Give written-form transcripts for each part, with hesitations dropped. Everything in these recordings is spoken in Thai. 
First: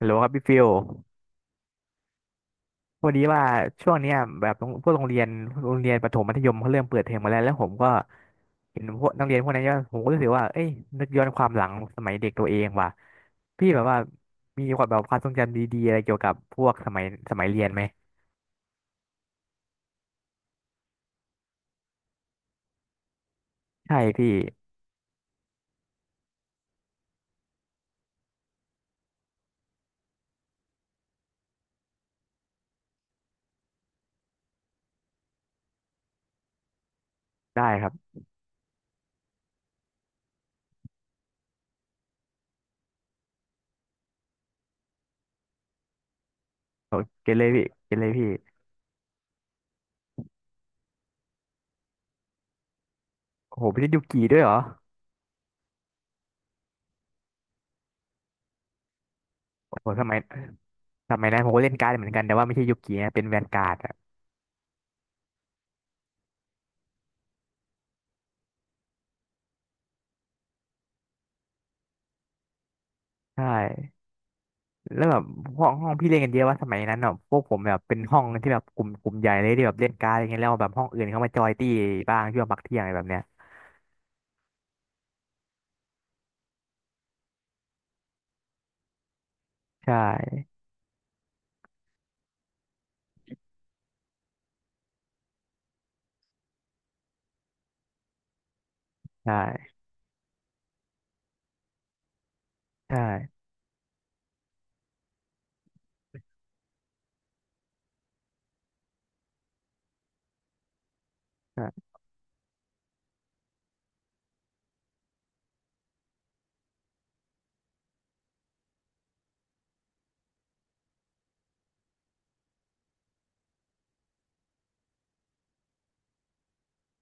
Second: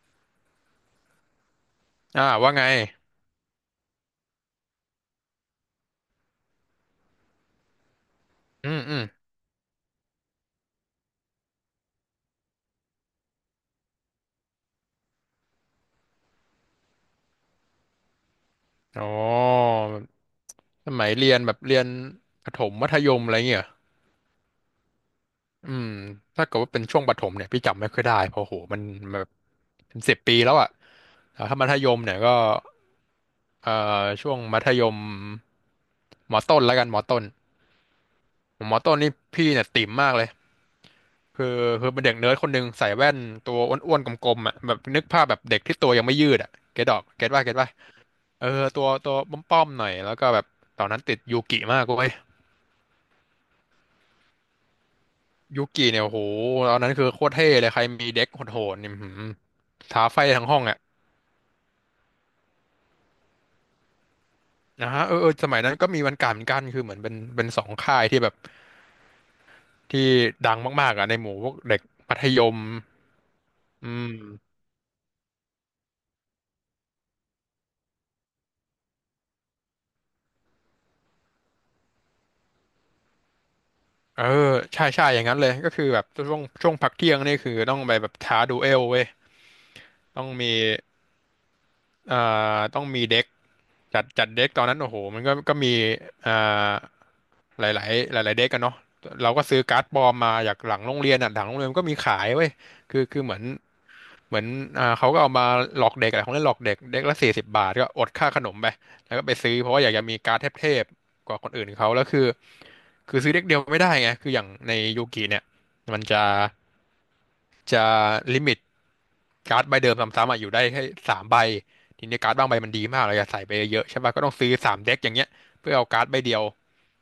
ฮัลโหลครับพี่ฟิลอ่าว่าไง พอดีว่าช่วงเนี้ยแบบโรงพวกโรงเรียนประถมมัธยมเขาเริ่มเปิดเทอมมาแล้วแล้วผมก็อืเห็มนอืพมวกนักเรียนพวกนั้นเยอะผมก็รู้สึกว่าเอ้ยนึกย้อนความหลังสมัยเด็กตัวเองว่ะพี่แบบว่ามีความแบบความทรงจำดีๆอะไรเกี่ยวกับพวกสมัยเรียนไหมอ๋อสมัยเรียนแบบเรียนประถมมัธยมอะไรเงี้ยเหรอใช่พี่อืมถ้าเกิดว่าเป็นช่วงประถมเนี่ยพี่จำไม่ค่อยได้เพราะโหมันแบบเป็น10 ปีแล้วอ่ะแต่ถ้ามัธยมเนี่ยก็เอ่ช่วงมัธยมมอต้นแล้วกันมอต้นได้ครับมอต้นนี่พี่เนี่ยติ่มมากเลยคือคือเป็นเด็กเนิร์ดคนหนึ่งใส่แว่นตัวอ้วนๆกลมๆอ่ะแบบนึกภาพแบบเด็กที่ตัวยังไม่ยืดอ่ะเก็ตโอดอกเกเก็ตนเลว่ายเก็ตพี่ว่า เกนเลยพี่เออตัวป้อมๆหน่อยแล้วก็แบบตอนนั้นติดยูกิมากเว้ยโอ้โหไม่ใช่ยุกีด้วยเหรอยูกิเนี่ยโอ้โหตอนนั้นคือโคตรเท่เลยใครมีเด็กโหดๆนี่อื้อหือโอ้โหสท้ามัยไฟทั้งห้องอ่ะนั้นผมก็เล่นการ์ดเหมือนกันแต่ว่าไม่ใช่ยุกีนะเป็นแวนการ์ดอะนะฮะเออเออสมัยนั้นก็มีวันการเหมือนกันคือเหมือนเป็นสองค่ายที่แบบที่ดังมากๆอ่ะในหมู่พวกเด็กมัธยมใช่ อืมแล้วแบบห้องพี่เล่นกันเยอะว่าสมัยนั้นเนาะพวกผมแบบเป็นห้องที่แบบกลุ่มใหญ่เลยที่แบบเล่นการ์ดอะไรเงี้ยแล้วแบบห้องอื่นเขามาจอยตี้บ้างช่วงพักเที่ยงอะไรแบบเนี้ยเออใช่ใช่อย่างนั้นเลยก็คือแบบช่วงพักเที่ยงนี่คือต้องไปแบบท้าดูเอลเว้ยใชต้อง่มีต้องมีเด็กจัดเด็กตอนนั้นโอ้โหมันก็มีเอ่อ หลายๆหลายๆเด็กกันเนาะเราก็ซื้อใช่การ์ดปลอมมาจากหลังโรงเรียนอ่ะหลังโรงเรียนก็มีขายเว้ยใชคือคือเหมือ่นเหมือนอ่าเขาก็เอามาหลอกเด็กอะไรของเล่นหลอกเด็กเด็กละ40 บาทก็อดค่าขนมไปแล้วก็ไปซื้อเพราะว่าอยากจะมีการ์ดเทพๆกว่าคนอื่นใช่เขาแล้วคือซื้อเด็กเดียวไม่ได้ไงคืออย่างในยูกิเนี่ยมันจะลิมิต การ์ดใบเดิมซ้ำๆอ่ะอยู่ได้แค่3 ใบทีนี้การ์ดบางใบมันดีมากเราอยากใส่ไปเยอะๆใช่ป่ะก็ต้องซื้อ3 เด็กอย่างเงี้ยเพื่อเอาการ์ดใบเดียว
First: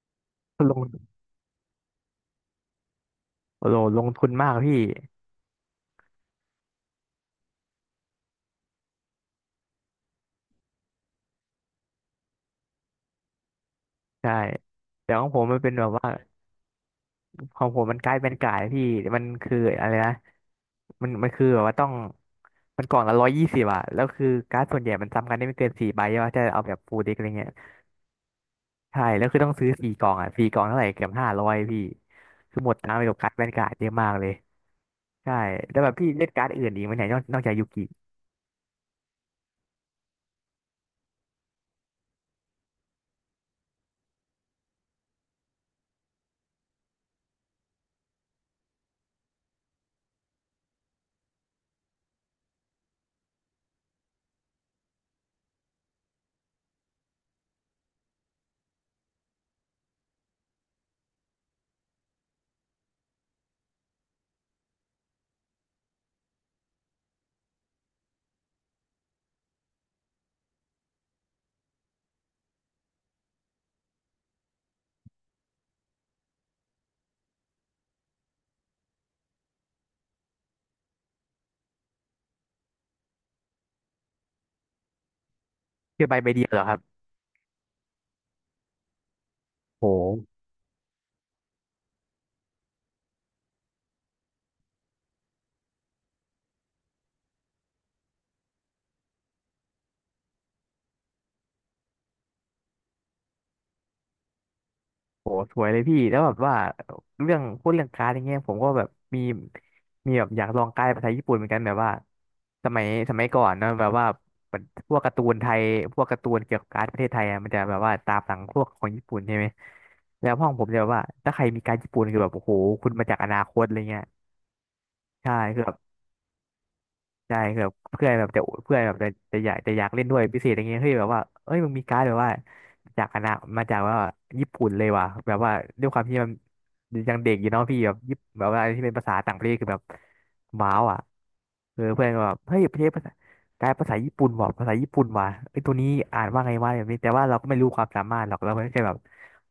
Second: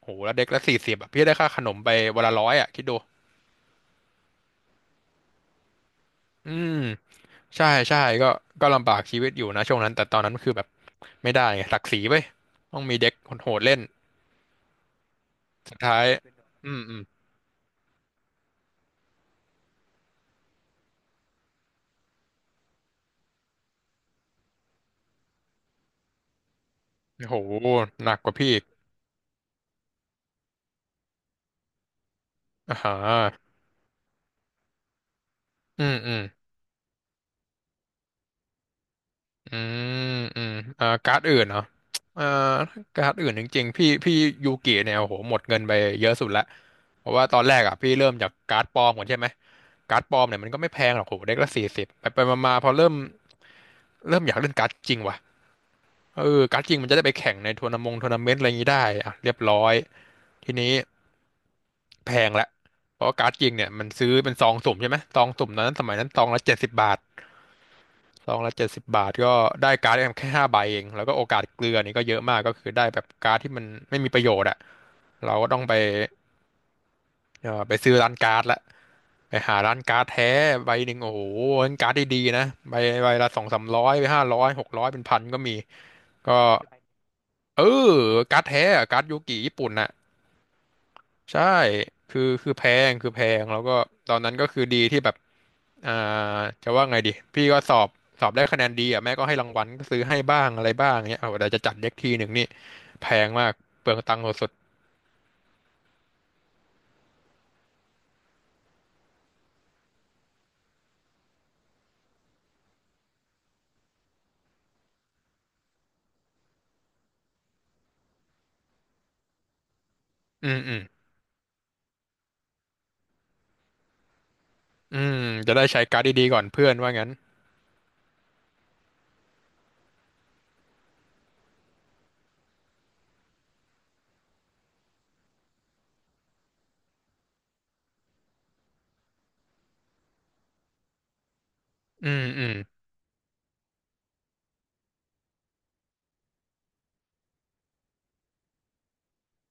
โหแล้วเด็กละลสี่งสิบอ่ะพี่ได้ค่าขนมไปวันละร้อยอ่ะคิดดูโอ้โหลงทุนมากพี่อืมใช่ใช่ก็ก็ลำบากชีวิตอยู่นะช่วงนั้นแต่ตอนนั้นคือแบบไม่ได้ไงศักดิ์ศรีเว้ยต้องมีเด็กโหดๆเล่นใช่แต่ของผมมันเป็นสุดแบบท้าว่ายอืมอืมของผมมันกลายเป็นกลายพี่มันคืออะไรนะมันคือแบบว่าต้องมันกล่องละ120อะแล้วคือการ์ดส่วนใหญ่มันซ้ำกันได้ไม่เกินสี่ใบใช่ปะถ้าเอาแบบฟูลเด็กอะไรโหเงี้ย หนักกว่าพี่อีกใช่แล้วคือต้องซื้อสี่กล่องอ่ะสี่กล่องเท่าไหร่เกือบ500พี่คือหมดอ่าตัฮะงค์ไปกับการ์ดแวนการ์ดเยอะมากเลยใช่แล้วอืแบบมพี่อืม เล่นการ์ดอื่นอีกไหมเนี่ยนอกจากยูกิอืมอืมการ์ดอื่นเหรอเอ่อการ์ดอื่นจริงๆพี่ยูกิเนี่ยโอ้โหหมดเงินไปเยอะสุดละเพราะว่าตอนแรกอ่ะพี่เริ่มจากการ์ดปลอมก่อนใช่ไหมการ์ดปลอมเนี่ยมันก็ไม่แพงหรอกโหเด็กละสี่สิบไปไปมาๆพอเริ่มอยากเล่นการ์ดจริงว่ะเออการ์ดจริงมันจะได้ไปแข่งในทัวร์นาเมนต์อะไรอย่างนี้ได้อ่ะเรียบร้อยทีนี้แพงละเพราะว่าการ์ดจริงเนี่ยมันซื้อเป็นซองสุ่มใช่ไหมซองสุ่มตอนนั้นสมัยนั้นซองละเจ็ดสิบบาท ซองละ70 บาทก็ได้การ์ดแค่5 ใบเองแล้วก็โอกาสเกลือนี่ก็เยอะมากก็คือได้แบบการ์ดที่มันไม่มีประโยชน์อะเราก็ต้องไปไปซื้อร้านการ์ดละไปหาร้านการ์ดแท้ใบหนึ่งโอ้โหร้านการ์ดดีๆนะใบละสองสามร้อยไปห้าร้อยหกร้อยเป็นพันก็มีคือใบก็เดียวเหรอครับเออการ์ดแท้อะการ์ดยูกิญี่ปุ่นอะ โหใช่คือคือแพคือแพงแล้วก็ตอนนั้นก็คือดีที่แบบอ่าจะว่าไงดีพี่ก็สอบได้คะแนนดีอ่ะแม่ก็ให้รางวัลก็ซื้อให้บ้างอะไรบ้างเนี้ยเอาแต่จะจัดเด็กทีหนึ่งนี่แพงมากเปลืองตังค์สุดโหสวยเลยพี่แล้วแบบว่าเรื่องพูดเรื่องการ์ดอย่างเงี้ยผมก็แบบมีมีแบบอยากลองการ์ดภาษาญี่ปุ่นเหมือนกันแบบว่าสมัยก่อนเนอะแบบว่าพวกการ์ตูนไทยพวกการ์ตูนเกี่ยวกับการ์ดประเทศไทยอะมันจะแบบว่าตามหลังพวกของญี่ปุ่นใช่ไหมแล้วๆห้อืองมผมอืจะมแบบว่าถ้าใครมีการ์ดญี่ปุ่นคือแบบโอ้โหคุณมาจากอนาคตอะไรเงี้ย อืมใช่จะคือได้แบบใช้การ์ดดีๆก่อนเพื่อนว่างั้นใช่คือแบบเพื่อนแบบจะเพื่อนแบบจะจะอยากเล่นด้วยพิเศษอะไรเงี้ยเฮ้ยแบบว่าเอ้ยมึงมีการ์ดแบบว่าจากคนะมาจากว่าญี่ปุ่นเลยว่ะแบบว่าด้วยความที่มันยังเด็กอยู่เนาะพี่แบบญี่ปนแบบว่าอะไรที่เป็นภาษาต่างประเทศคือแบบว้าวอ่ะเออเพื่ออืนก็มแบบอืมเฮ้ยประเทศภาษาการ์ดภาษาญี่ปุ่นว่ะภาษาญี่ปุ่นว่ะไอ้ยตัวนี้อ่านว่าไงวะแบบนี้แต่ว่าเราก็ไม่รู้ความสามารถหรอกเราแค่แบบ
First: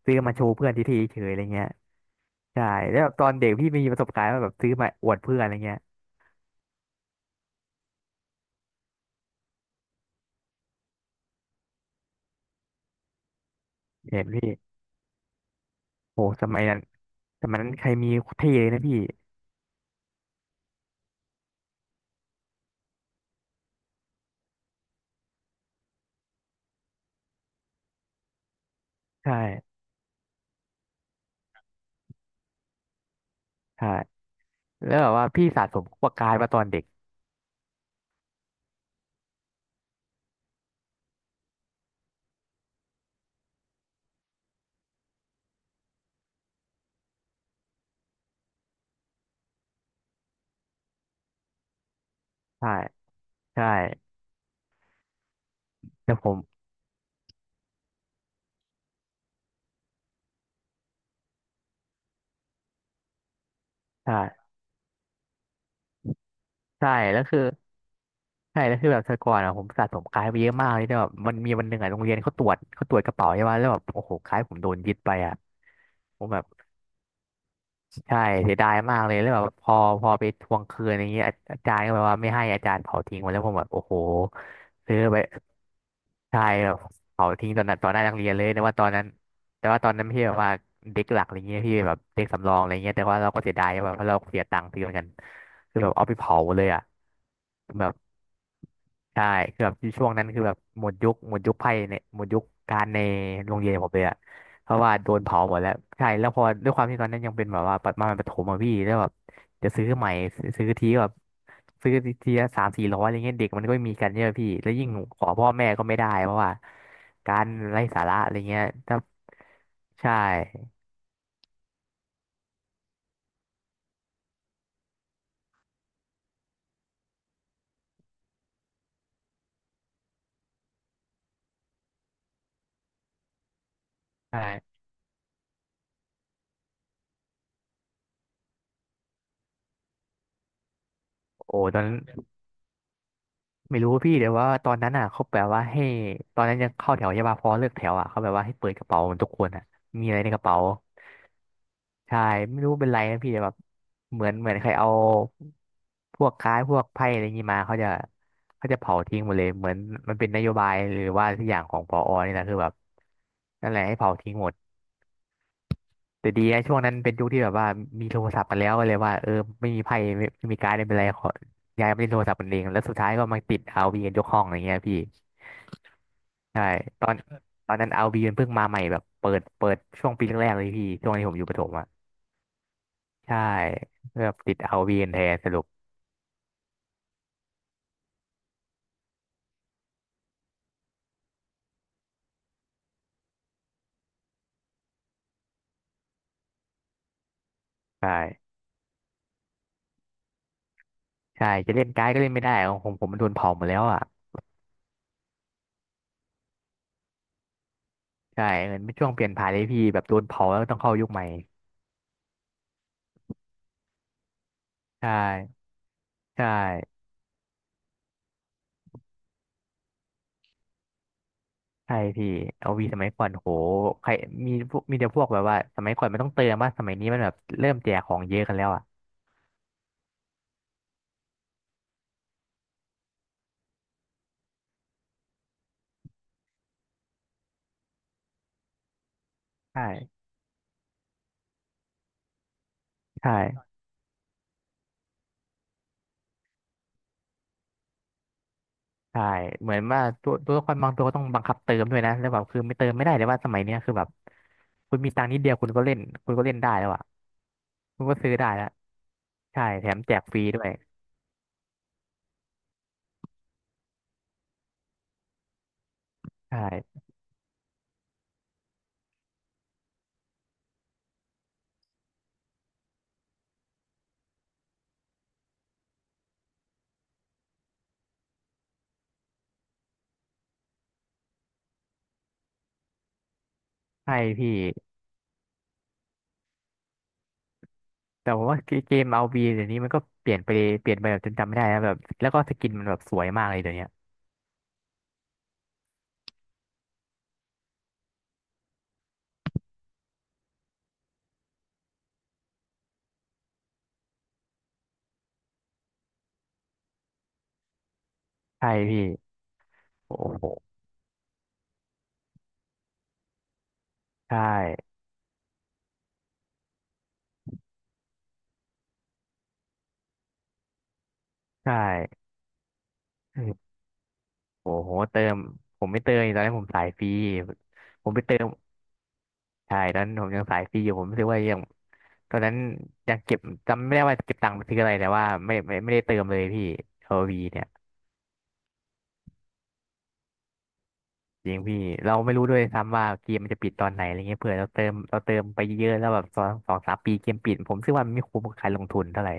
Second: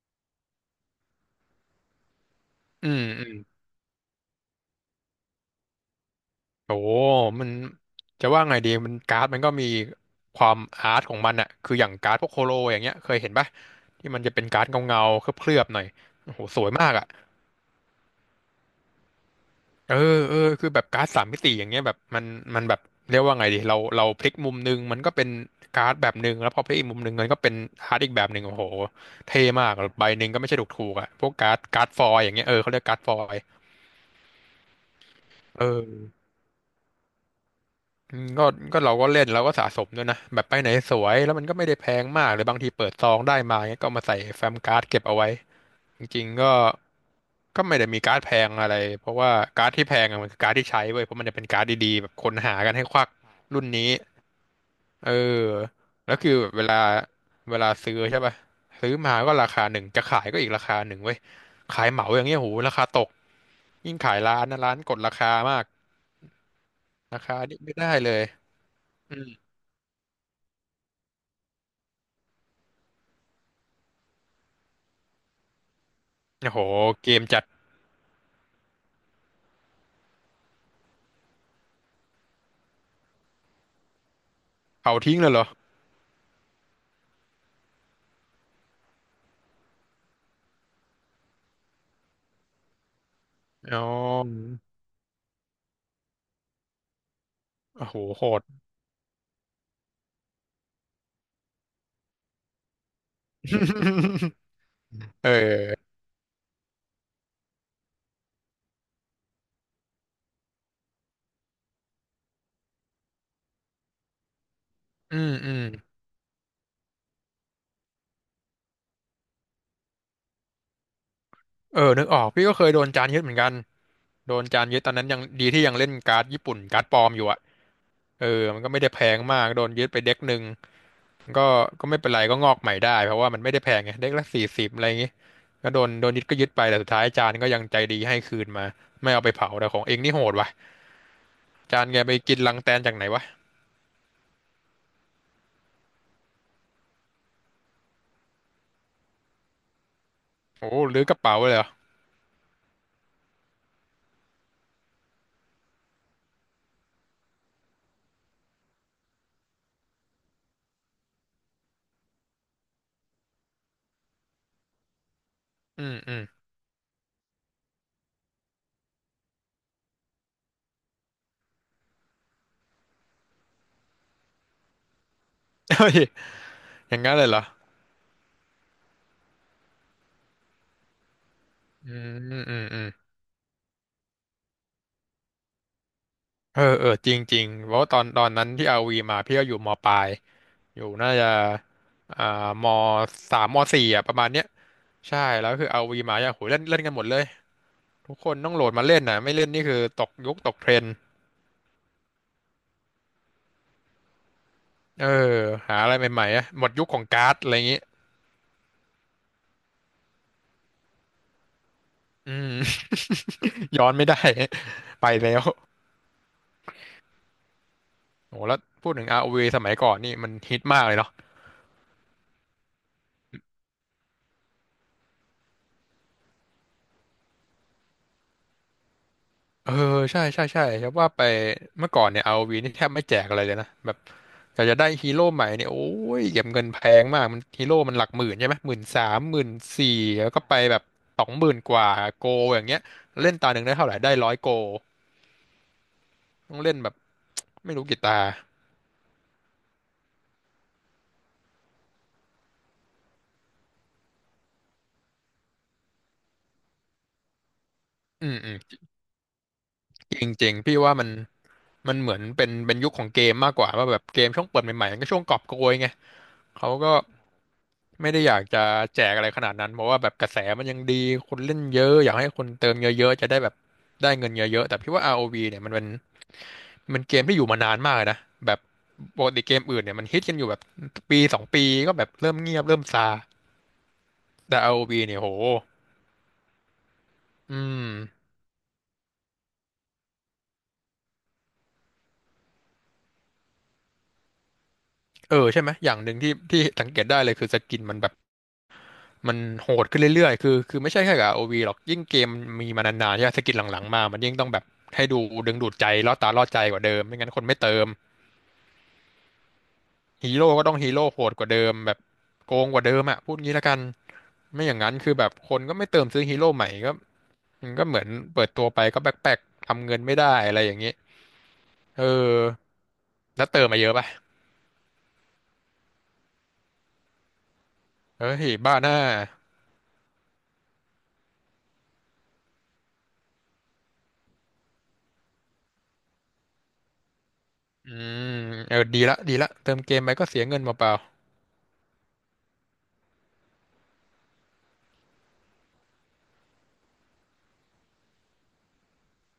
ซื้อมาโชว์เพื่อนทีๆเฉยๆอะไรเงี้ยใช่อืแล้วมแบบตอือนมเด็กพี่มีประสบการณ์ว่าแบบซื้อมาอวดเพื่อนอะไรเงี้ยโอ้มันจะว่าไงดีมันการ์ดมันก็มีความอาร์ตของมันอะคืออย่างการ์ดพวกโคโลอย่างเงี้ยเคยเห็นปะที่เห็มันนจะเป็พี่ นการ์ดเงาๆเคลือบๆหน่อยโหโอ้โหสสมัยวยนั้นมากอะ สมัยนั้นใครมีเท่เลยนะพี่เออเออคือแบบการ์ดสามมิติอย่างเงี้ยแบบมันแบบเรียกว่าไงดีเราพลิกมุมนึงมันก็เป็นการ์ดแบบหนึ่งแล้วพอพลิกอีกมุมหนึ่งมันก็เป็นการ์ดอีกแบบหนึ่งโอ้โหใช่เท่มากใบหนึ่งก็ไม่ใช่ถูกถูกอะพวกการ์ดฟอยล์อย่างเงี้ยเออเขาเรียกการ์ดฟอยล์ใช่แล้วแบบว่าพี่สะเอสมพวอกกายมาตอนเด็กอืมก็เราก็เล่นเราก็สะสมด้วยนะแบบไปไหนสวยแล้วมันก็ไม่ได้แพงมากหรือบางทีเปิดซองได้มาเงี้ยก็เอามาใส่แฟ้มการ์ดเก็บเอาไว้ จริงๆก็ก็ไม่ได้มีการ์ดแพงอะไรเพราะว่าการ์ดที่แพงอะมันคือการ์ดที่ใช้เว้ยเพราะมันจะเป็นการ์ดดีๆแบบคนหาใช่กันให้ควักรุ่ใช่นนี้เออแล้แล่วผคือมแบบเวลาเวลาซื้อใช่ป่ะซื้อมาก็ราคาหนึ่งจะขายก็อีกราคาหนึ่งเว้ยขายเหมาอย่างเงี้ยโหราคาตกยิ่งใช่ขายร้านนะร้านกดราคามากใช่ราแล้วคาคือนี่ไม่ได้เลยใช่แล้วคือแบบอืแต่มก่อนอ่ะผมสะสมกายไปเยอะมากเลยแต่แบบมันมีวันหนึ่งอ่ะโรงเรียนเขาตรวจเขาตรวจกระเป๋าใช่ไหมแล้วแบบโอ้โหกายผมโดนยึดไปอ่ะผมแบบโอ้โหเกมจัดใช่เสียดายมากเลยแล้วแบบพอไปทวงคืนอย่างเงี้ยอาจารย์ก็แบบว่าไม่ให้อาจารย์เผาทิ้งหมดแล้วผมแบบโอ้โหเผาซื้อทิ้ไป งเลยเหรอใช่แบบเผาทิ้งตอนนั้นตอนหน้านักเรียนเลยแต่ว่าตอนนั้นแต่ว่าตอนนั้นไม่ใช่แบบว่าเด็กหลักอะไรเงี้ยพี่แบบเด็กสำรองอะไรเงี้ยแต่ว่าเราก็เสียดายอ๋อแบบเพราะเราเสียตังค์ซื้อเหมือนกันคือแบบเอาไปเผาเลยอ่ะแบโอ้บ โหโหด ใช่คือแบบช่วงนั้นคือแบบหมดยุคไพ่เนี่ยหมดยุคการในโรงเรียนผมเลยอะ เพราะว่าโดนเออเผาหมดแล้วใช่แล้วพอด้วยความที่ตอนนั้นยังเป็นแบบว่าประมาณประถมอะพี่แล้วแบบจะซื้อใหม่ซื้อทีก็แบบซื้อทีละสามสี่ร้อยอะไรเงี้ยเด็กมันก็ไม่มีกันเยอะพี่แล้วยิ่งขอือมพ่ออืม แม่ก็ไม่ได้เพราะว่าการไร้สาระอะไรเงี้ยถ้าใช่เออนึกออกพี่ก็เคยโดนจานยึดเหมือนกันโดนจานยึดตอนนั้นยังดีที่ยังเล่นการ์ดญี่ปุ่นการ์ดปลอมอยู่อะเออมันก็ไม่ได้แพงมาก โดนยึดไปเด็กหนึ่งก็ก็ไม่เป็นไรก็งอกใหม่ได้เพราะว่ามันไม่ได้แพงไงเด็กละ40ใช่อะไรอย่างงี้ก็โดนยึดก็ยึดไปแต่สุดท้ายจานก็ยังใจดีให้คืนมาไม่เอาไปเผาแต่ของเองนี่โหดว่ะ โอ้ตอจานนนั้น แกไปกินรังแตนจากไหนวะไม่รู้พี่แต่ว่าตอนนั้นอ่ะเขาแบบว่าให้ตอนนั้นยังเข้าแถวใช่ป่ะพอเลิกแถวอ่ะเขาแบบว่าให้เปิดกระเป๋าเหมือนทุกคนอ่ะมีอะไรในกระเป๋าโอ้หรือกระเป๋าเลยเหรอใช่ไม่รู้เป็นไรนะพี่แต่แบบเหมือนใครเอาพวกค้ายพวกไพ่อะไรองี้มาเขาจะเผาทิ้งหมดเลยเหมือนมันเป็นนโยบายหรือว่าทุกอย่างของผอนี่แหละคือแบบนั่นแหละให้เผาทิ้งหมดอืมอืม แต่ดีนะช่วงนั้นเป็นยุคที่แบบว่ามีโทรศัพท์กันแล้วก็เลยว่าเออไม่มีไพ่ไม่ไมมีการ์ดไม่เป็นไรขอย้ายไปเล่นโทรศัพท์กันเองแล้วสุดท้ายก็มาติดเอาร์วีกันยกห้องอะไรเงี้ยพี่ เฮ้ยใช่อย่าตงอนั้นนเลยเหรอตอนนั้นเอาบีมันเพิ่งมาใหม่แบบเปิดช่วงปีแรกๆเลยพี่ช่วงที่ผมอยู่ประถมอ่ะอืมอืมอืมใช่แบบติดเอาบีแทนสรุปเออเออจริงจริงเพราะว่าตอนตอนนั้นที่อาวีมาพี่ก็อยู่มปลาย อยู่น่าจะอ่ามสามมสี่อ่ะประมาณเนี้ยใช่แล้วคือเอาวีมาอย่างโหเล่นเล่นกันหมดเลยทุกคนต้ใช่องโหลดมาเล่นนะไม่เล่นนี่คือตกยุคตกเทรนด์ใช่จะเล่นการ์ดก็เล่นไม่ได้ของผมมันโดนเผาหมดแล้วอ่ะเออหาอะไรใหม่ๆอ่ะหมดยุคของการ์ดอะไรอย่างงี้ใช่เหมือนเป็นช่วงเปลี่ยนผ่านเลยพี่แบบโดนเผาแล้วต้องเข้ายุคใหม่อืม ย้อนไม่ได้ ใชไปแล้ว่ใช่โหแล้วพูดถึง ROV สมัยก่อนนี่มันฮิตมากเลยเนาะ ใช่พี่เอาวีสมัยก่อนโหใครมีแต่พวกแบบว่าสมัยก่อนมันต้องเติมว่าสมัยนี้มันแบบเริ่มแจกของเยอะกันแล้วอ่ะเออใช่ใช่ใช่ครับว่าไปเมื่อก่อนเนี่ยเอาวีนี่แทบไม่แจกอะไรเลยนะแบบอยากจะได้ฮีโร่ใหม่เนี่ยโอ้ยเก็บเงินแพงมากมันฮีโร่มันหลักหมื่นใช่ไหมหมื่นสามหมื่นใช่สี่แล้วก็ไปแบบสองหมื่นกว่าโกอย่างเงี้ยเล่นตาหนึ่งใช่ ได้เท่าไหร่ได้ร้อยโกต้องเล่นแบบไม่รู้กี่ตาใช่เหมือนว่าตัวละครบางตัวก็ต้องบังคับเติมด้วยนะแล้วแบบคือไม่เติมไม่ได้เลยว่าสมัยเนี้ยคือแบบคุณมีตังค์นิดเดียวคุณก็เล่นคุณก็เล่นได้แล้วอ่ะคุณก็อืซื้อมได้อืมแล้วใช่แถมแจจกริงฟรีจริงด้วยพี่ว่ามันมันเหมือนเป็นเป็นยุคของเกมมากกว่าว่าแบบเกมช่วงเปิดใหม่ๆมันก็ช่วงกอบโกยไงใเขาก็ ช่ไม่ได้อยากจะแจกอะไรขนาดนั้นเพราะว่าแบบกระแสมันยังดี คนเล่นเยอะอยากให้คนเติมเยอะๆ จะได้แบบได้เงินเยอะๆแต่พี่ว่า ROV เนี่ยมันเป็นมันเกมที่อยู่มานานมากเลยนะแบบปกติเกมอื่นเนี่ยมันฮิตกันอยู่แบบปีสองปีก็แบบเริ่มเงียบเริ่มซาใช่พี่แต่ ROV เนี่ยโหอืมแต่ผมว่าเกมเอาบีเดี๋ยวนี้มันก็เปลี่ยนไปเปลี่ยนไปแบบจนจำไม่ได้นะแบบแล้วก็สกินมันแบบสวยมากเลยเดี๋ยวเนี้ยเออใช่ไหมอย่างหนึ่งที่ที่สังเกตได้เลยคือสกินมันแบบมันโหดขึ้นเรื่อยๆคือคือไม่ใช่แค่กับ ROV หรอกยิ่งเกมมันมีมานานๆใช่ไหมสกินหลังๆมามันยิ่งต้องแบบให้ดูดึงดูดใจล่อตาล่อใจกว่าเดิมไม่งั้นคนไม่เติม ใช่พี่โอ้ฮีโหโร่ก็ต้องฮีโร่โหดกว่าเดิมแบบโกงกว่าเดิมอะพูดงี้ละกันใช่ไม่อย่างนั้นคือแบบคนก็ไม่เติมซื้อฮีโร่ใหม่ก็มันก็เหมือนเปิดตัวไปก็แบกแปกทำเงินไม่ได้อะไรอย่างนี้ใชเออ่แล้วเติมเออมาเยอะป่ะโอ้โหเติมผมไม่เติมตอนนี้นผมสายฟรีผมไปเฮ้เติมยบ้าหน้าใช่ตอนนั้นผมยังสายฟรีอยู่ผมรู้สึกว่ายัง ตอนนั้นยังเก็บจำไม่ได้ว่าเก็บตังค์ไปซื้ออะไรแต่ว่าไม่ได้เติมเลยพี่โอลวีเนี่ยอืมเออดีละดีละเติมเกมไปก็เสียเงินเปล่าจริงพี่เราไม่รู้ด้วยซ้ำว่าเกมมันจะปิดตอนไหนอะไรเงี้ยเผื่อเราเติมเราเติมไปเยอะแล้วแบบสองสามปีเกมปิดผมคิดว่ามันไม่คุ้มกับการลงทุนเท่าไหร่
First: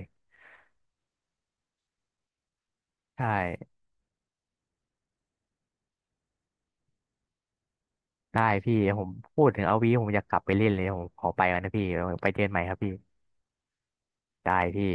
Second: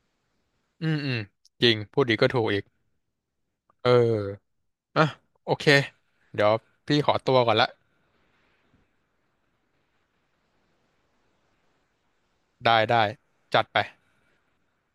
ๆอืมอืมจริงพูดดีก็ถูกอีกใช่เอออ่ะโอเคเดี๋ยวพี่ขอตัวก่อนละได้พี่ผมพูดถึงเอลวีผมอยากกลับไปเล่นเลยผมขอไปก่อนนะพี่ไปเจอกันใหม่ครัได้บพี่ได้จัดไปได้พี่